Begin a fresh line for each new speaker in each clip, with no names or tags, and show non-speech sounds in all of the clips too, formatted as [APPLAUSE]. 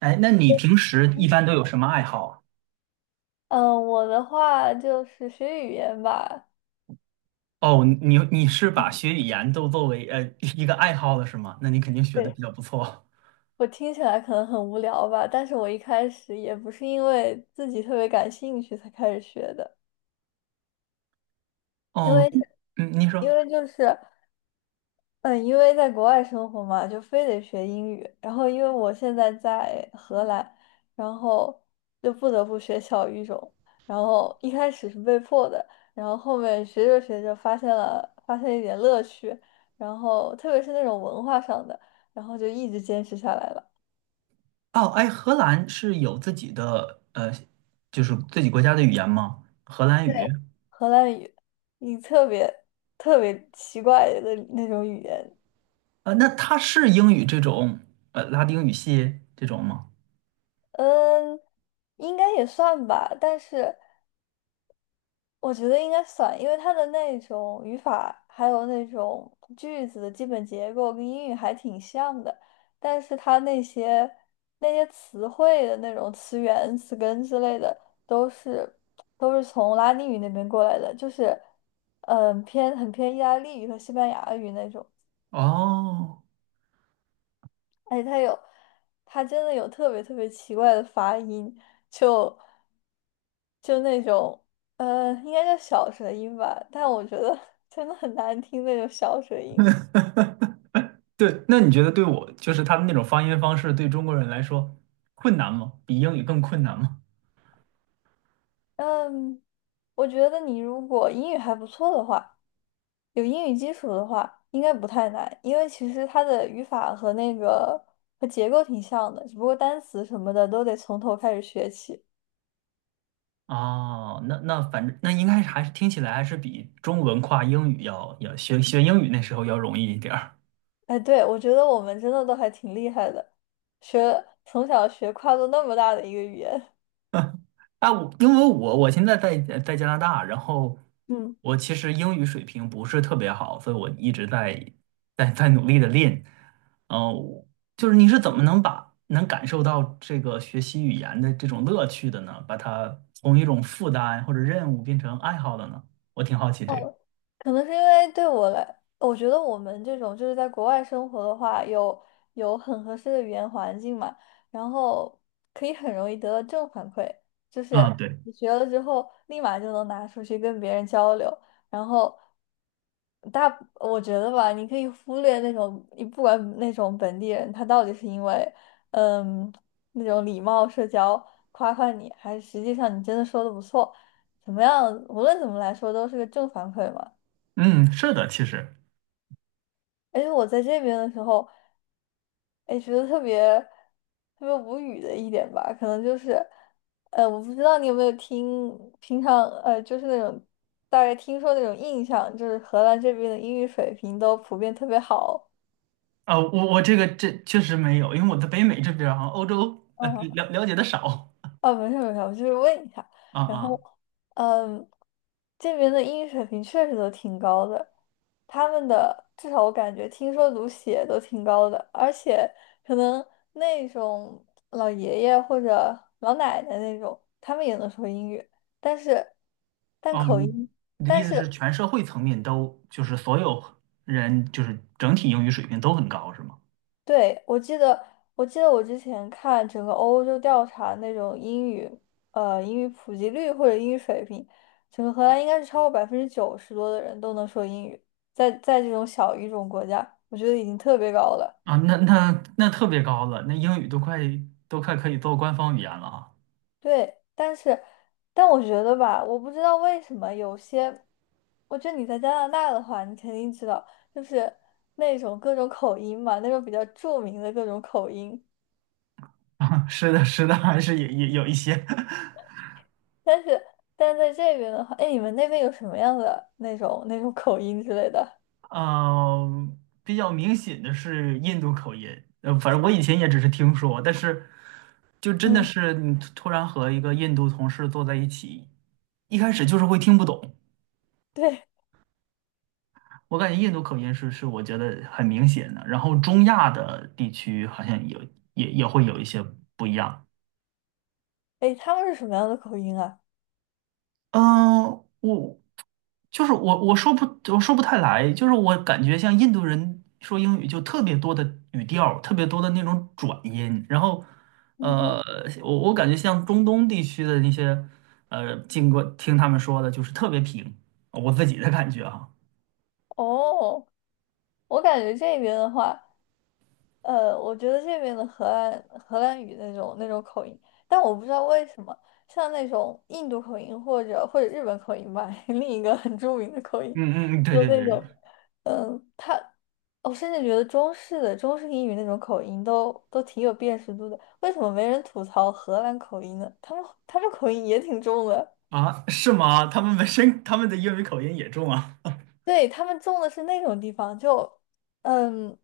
哎，那你平时一
嗯，
般都有什么爱好啊？
我的话就是学语言吧。
哦，你是把
嗯，
学语言都作为一个爱好了是吗？那你肯定学的
对，
比较不错。
我听起来可能很无聊吧，但是我一开始也不是因为自己特别感兴趣才开始学的，因
哦，
为
嗯，你
因
说。
为就是。嗯，因为在国外生活嘛，就非得学英语。然后，因为我现在在荷兰，然后就不得不学小语种。然后一开始是被迫的，然后后面学着学着发现一点乐趣，然后特别是那种文化上的，然后就一直坚持下来了。
哦，哎，荷兰是有自己的就是自己国家的语言吗？荷兰语？
对，荷兰语，你特别奇怪的那种语言，
那它是英语这种拉丁语系这种吗？
嗯，应该也算吧，但是。我觉得应该算，因为它的那种语法，还有那种句子的基本结构跟英语还挺像的，但是它那些词汇的那种词源、词根之类的，都是都是从拉丁语那边过来的，就是偏很偏意大利语和西班牙语那种。
哦，
哎，他有，他真的有特别奇怪的发音，就就那种，应该叫小舌音吧，但我觉得 [LAUGHS] 真的很难听那种小舌音。
对，那你觉得对我就是他们那种发音方式对中国人来说困难吗？比英语更困难吗？
嗯，我觉得你如果英语还不错的话，有英语基础的话，应该不太难，因为其实它的语法和那个和结构挺像的，只不过单词什么的都得从头开始学起。
哦，那反正那应该是还是听起来还是比中文跨英语要学英语那时候要容易一点儿
哎，对，我觉得我们真的都还挺厉害的，学从小学跨度那么大的一个语言。
啊。因为我现在在加拿大，然后
嗯，
我其实英语水平不是特别好，所以我一直在努力的练。哦，就是你是怎么能把能感受到这个学习语言的这种乐趣的呢？把它从一种负担或者任务变成爱好的呢？我挺好
[LAUGHS]
奇这个。
哦，可能是因为对我来，我觉得我们这种就是在国外生活的话，有很合适的语言环境嘛，然后可以很容易得到正反馈，就
啊，
是
对，
你学了之后，立马就能拿出去跟别人交流，然后大，我觉得吧，你可以忽略那种，你不管那种本地人，他到底是因为嗯那种礼貌社交夸夸你，还是实际上你真的说的不错，怎么样，无论怎么来说都是个正反馈嘛。
嗯，是的，其实。
而且我在这边的时候，哎，觉得特别无语的一点吧，可能就是，我不知道你有没有听，平常就是那种大概听说那种印象，就是荷兰这边的英语水平都普遍特别好，
啊，我这个这确实没有，因为我在北美这边啊，欧洲了解的少。
哦，没事没事，我就是问一下。
啊，
然后，
啊，
嗯，这边的英语水平确实都挺高的，他们的至少我感觉听说读写都挺高的，而且可能那种老爷爷或者老奶奶那种，他们也能说英语，但是但
哦，
口
你
音，
你的意
但
思是
是
全社会层面都就是所有人就是整体英语水平都很高是吗？
对，我记得，我记得我之前看整个欧洲调查那种英语，英语普及率或者英语水平，整个荷兰应该是超过90%多的人都能说英语，在这种小语种国家，我觉得已经特别高了。
啊，那特别高了，那英语都快可以做官方语言了啊！
对，但是，但我觉得吧，我不知道为什么有些，我觉得你在加拿大的话，你肯定知道，就是那种各种口音嘛，那种比较著名的各种口音。
[LAUGHS] 啊，是的，是的，还是有一些。[LAUGHS]
但是但是在这边的话，哎，你们那边有什么样的那种那种 [LAUGHS] 口音之类的？
嗯，比较明显的是印度口音。呃，反正我以前也只是听说，但是就真的
嗯，
是你突然和一个印度同事坐在一起，一开始就是会听不懂。
对，
我感觉印度口音是我觉得很明显的，然后中亚的地区好像有也会有一些不一样。
哎，他们是什么样的口音啊？
嗯，我就是我，我说不，我说不太来，就是我感觉像印度人说英语就特别多的语调，特别多的那种转音。然后，
嗯
呃，
哼，
我感觉像中东地区的那些，呃，经过听他们说的，就是特别平，我自己的感觉啊。
哦，我感觉这边的话，我觉得这边的荷兰语那种那种口音，但我不知道为什么，像那种印度口音或者或者日本口音吧，[LAUGHS] 另一个很著名的口音，
嗯，嗯，嗯，对，
就
对，
那
对。
种，嗯，他，我甚至觉得中式英语那种口音都都挺有辨识度的，为什么没人吐槽荷兰口音呢？他们口音也挺重的。
啊，是吗？他们本身他们的英语口音也重啊。
对，他们种的是那种地方，就嗯，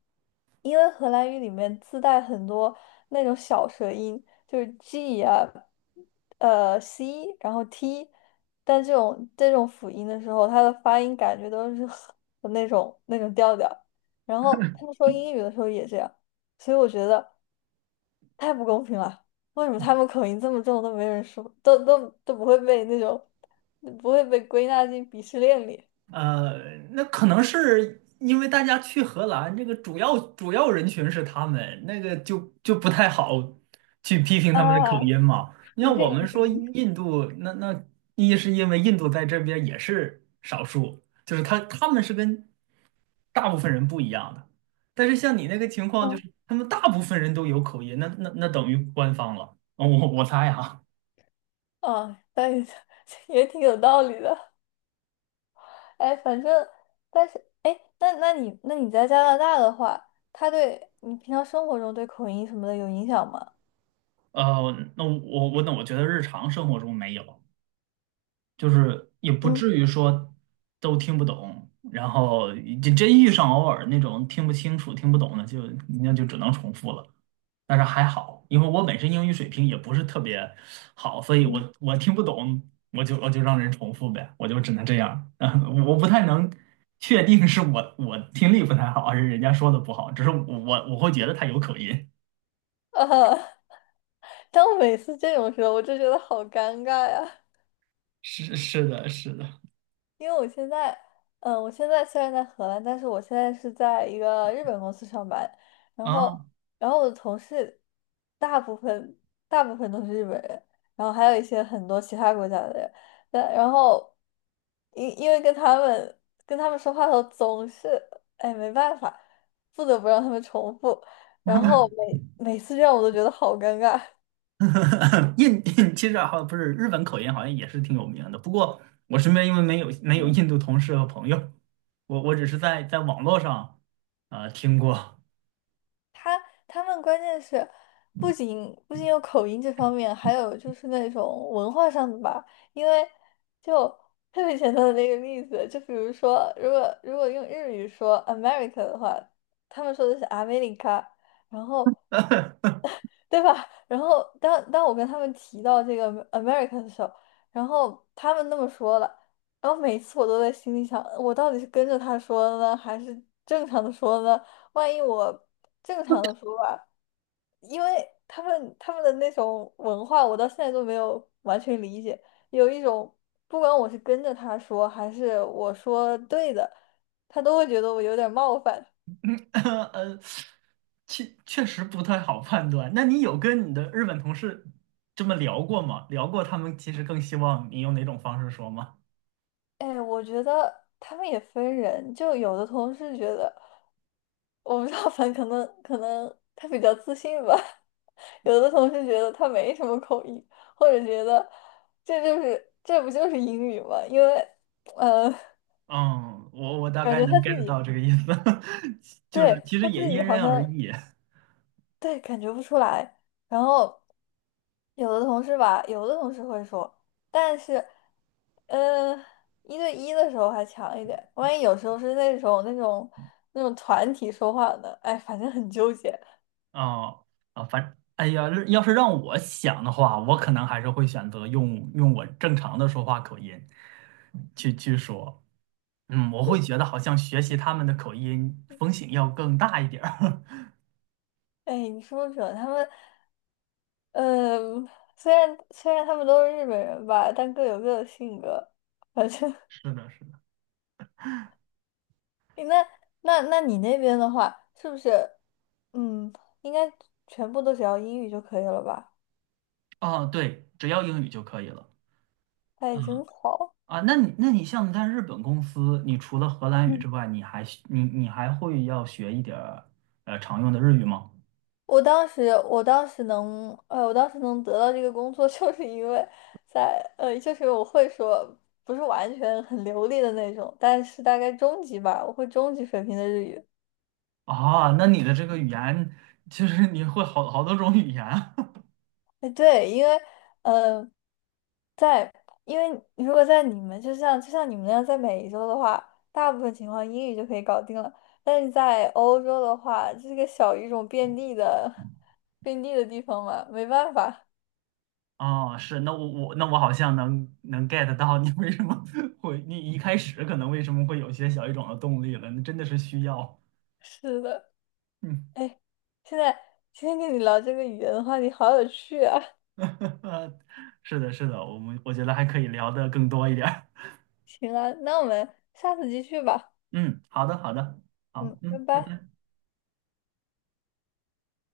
因为荷兰语里面自带很多那种小舌音，就是 G 啊，呃 C，然后 T，但这种辅音的时候，它的发音感觉都是 [LAUGHS] 那种那种调调。然后他们说英语的时候也这样，所以我觉得太不公平了。为什么他们口音这么重都没人说，都都都不会被那种不会被归纳进鄙视链里？
呃，那可能是因为大家去荷兰，这个主要人群是他们，那个就不太好去批评他们的口
啊，
音嘛。你
不
像
是
我们说印度，那一是因为印度在这边也是少数，就是他们是跟大部分人不一样的。但是像你那个情况，就
嗯，
是他们大部分人都有口音，那等于官方了。哦，我猜啊。
哦，但也 [LAUGHS] 也挺有道理的。哎，反正，但是，哎，那那你那你在加拿大的话，他对你平常生活中对口音什么的有影响吗？
那我觉得日常生活中没有。就是也不
嗯
至于说都听不懂，然后就真遇上偶尔那种听不清楚、听不懂的就，那就只能重复了。但是还好，因为我本身英语水平也不是特别好，所以
嗯，
我听不懂，我就让人重复呗，我就只能这样。[LAUGHS] 嗯我不太能确定是我听力不太好，还是人家说的不好，只是我会觉得他有口音。
啊，[LAUGHS] 当每次这种时候，我就觉得好尴尬呀。
[LAUGHS] 是的，是的
因为我现在，嗯，我现在虽然在荷兰，但是我现在是在一个日本公司上班，然
啊。
后，然后我的同事大部分大部分都是日本人，然后还有一些很多其他国家的人，但然后因为跟他们跟他们说话的时候总是，哎，没办法，不得不让他们重复，然后每每次这样我都觉得好尴尬。
[LAUGHS] 其实好不是日本口音，好像也是挺有名的。不过我身边因为没有印
[LAUGHS]
度同事和朋友，我只是在网络上听过。
他他们关键是不仅有口音这方面，还有就是那种文化上的吧。因为就特别简单的那个例子，就比如说，如果用日语说 America 的话，他们说的是 America，然后对吧？然后当我跟他们提到这个 America 的时候，然后他们那么说了，然后每次我都在心里想，我到底是跟着他说的呢，还是正常的说呢？万一我正常的说吧。因为他们的那种文化，我到现在都没有完全理解。有一种，不管我是跟着他说，还是我说对的，他都会觉得我有点冒犯。
[LAUGHS] 呃，确确实不太好判断。那你有跟你的日本同事这么聊过吗？聊过他们其实更希望你用哪种方式说吗？
哎，我觉得他们也分人，就有的同事觉得，我不知道，反正可能他比较自信吧。[LAUGHS] 有的同事觉得他没什么口音，或者觉得这就是这不就是英语吗？因为呃，
嗯，我大
感
概
觉他
能
自
get
己
到这个意思。[LAUGHS] 就是
对
其实
他
也
自己
因
好
人而
像。
异。
对，感觉不出来。然后有的同事吧，有的同事会说，但是，呃，一对一的时候还强一点，万一有时候是那种那种那种团体说话的，哎，反正很纠结。
哦，啊，反，哎呀，要是让我想的话，我可能还是会选择用我正常的说话口音去说。嗯，我会觉得好像学习他们的口音风险要更大一点儿。
哎，你说不准他们，嗯、虽然他们都是日本人吧，但各有各的性格。反正
[LAUGHS] 是的，是的。
[LAUGHS] 那那那你那边的话，是不是，嗯，应该全部都只要英语就可以了吧？
哦，对，只要英语就可以了。嗯，
哎，真好。
啊，那你像在日本公司，你除了荷兰语之
嗯，
外，你还会要学一点儿常用的日语吗？
我当时，我当时能，我当时能得到这个工作，[LAUGHS] 就是因为在，就是我会说，不是完全很流利的那种，但是大概中级吧，我会中级水平的日语。
啊，那你的这个语言其实你会好多种语言。
哎，对，因为，呃，在，因为如果在你们，就像你们那样，在美洲的话，大部分情况英语就可以搞定了，但是在欧洲的话，这个小语种遍地的，遍地的地方嘛，没办法。
哦，是，那我好像能 get 到你为什么 [LAUGHS] 会，你一开始可能为什么会有些小语种的动力了，那真的是需要。
是的。
嗯。
哎，现在今天跟你聊这个语言的话题好有趣啊！
[LAUGHS] 是的，是的，我觉得还可以聊得更多一点儿。
行啊，那我们下次继续吧。
嗯，好的，好的，好，
嗯，
嗯，
拜
拜
拜。
拜。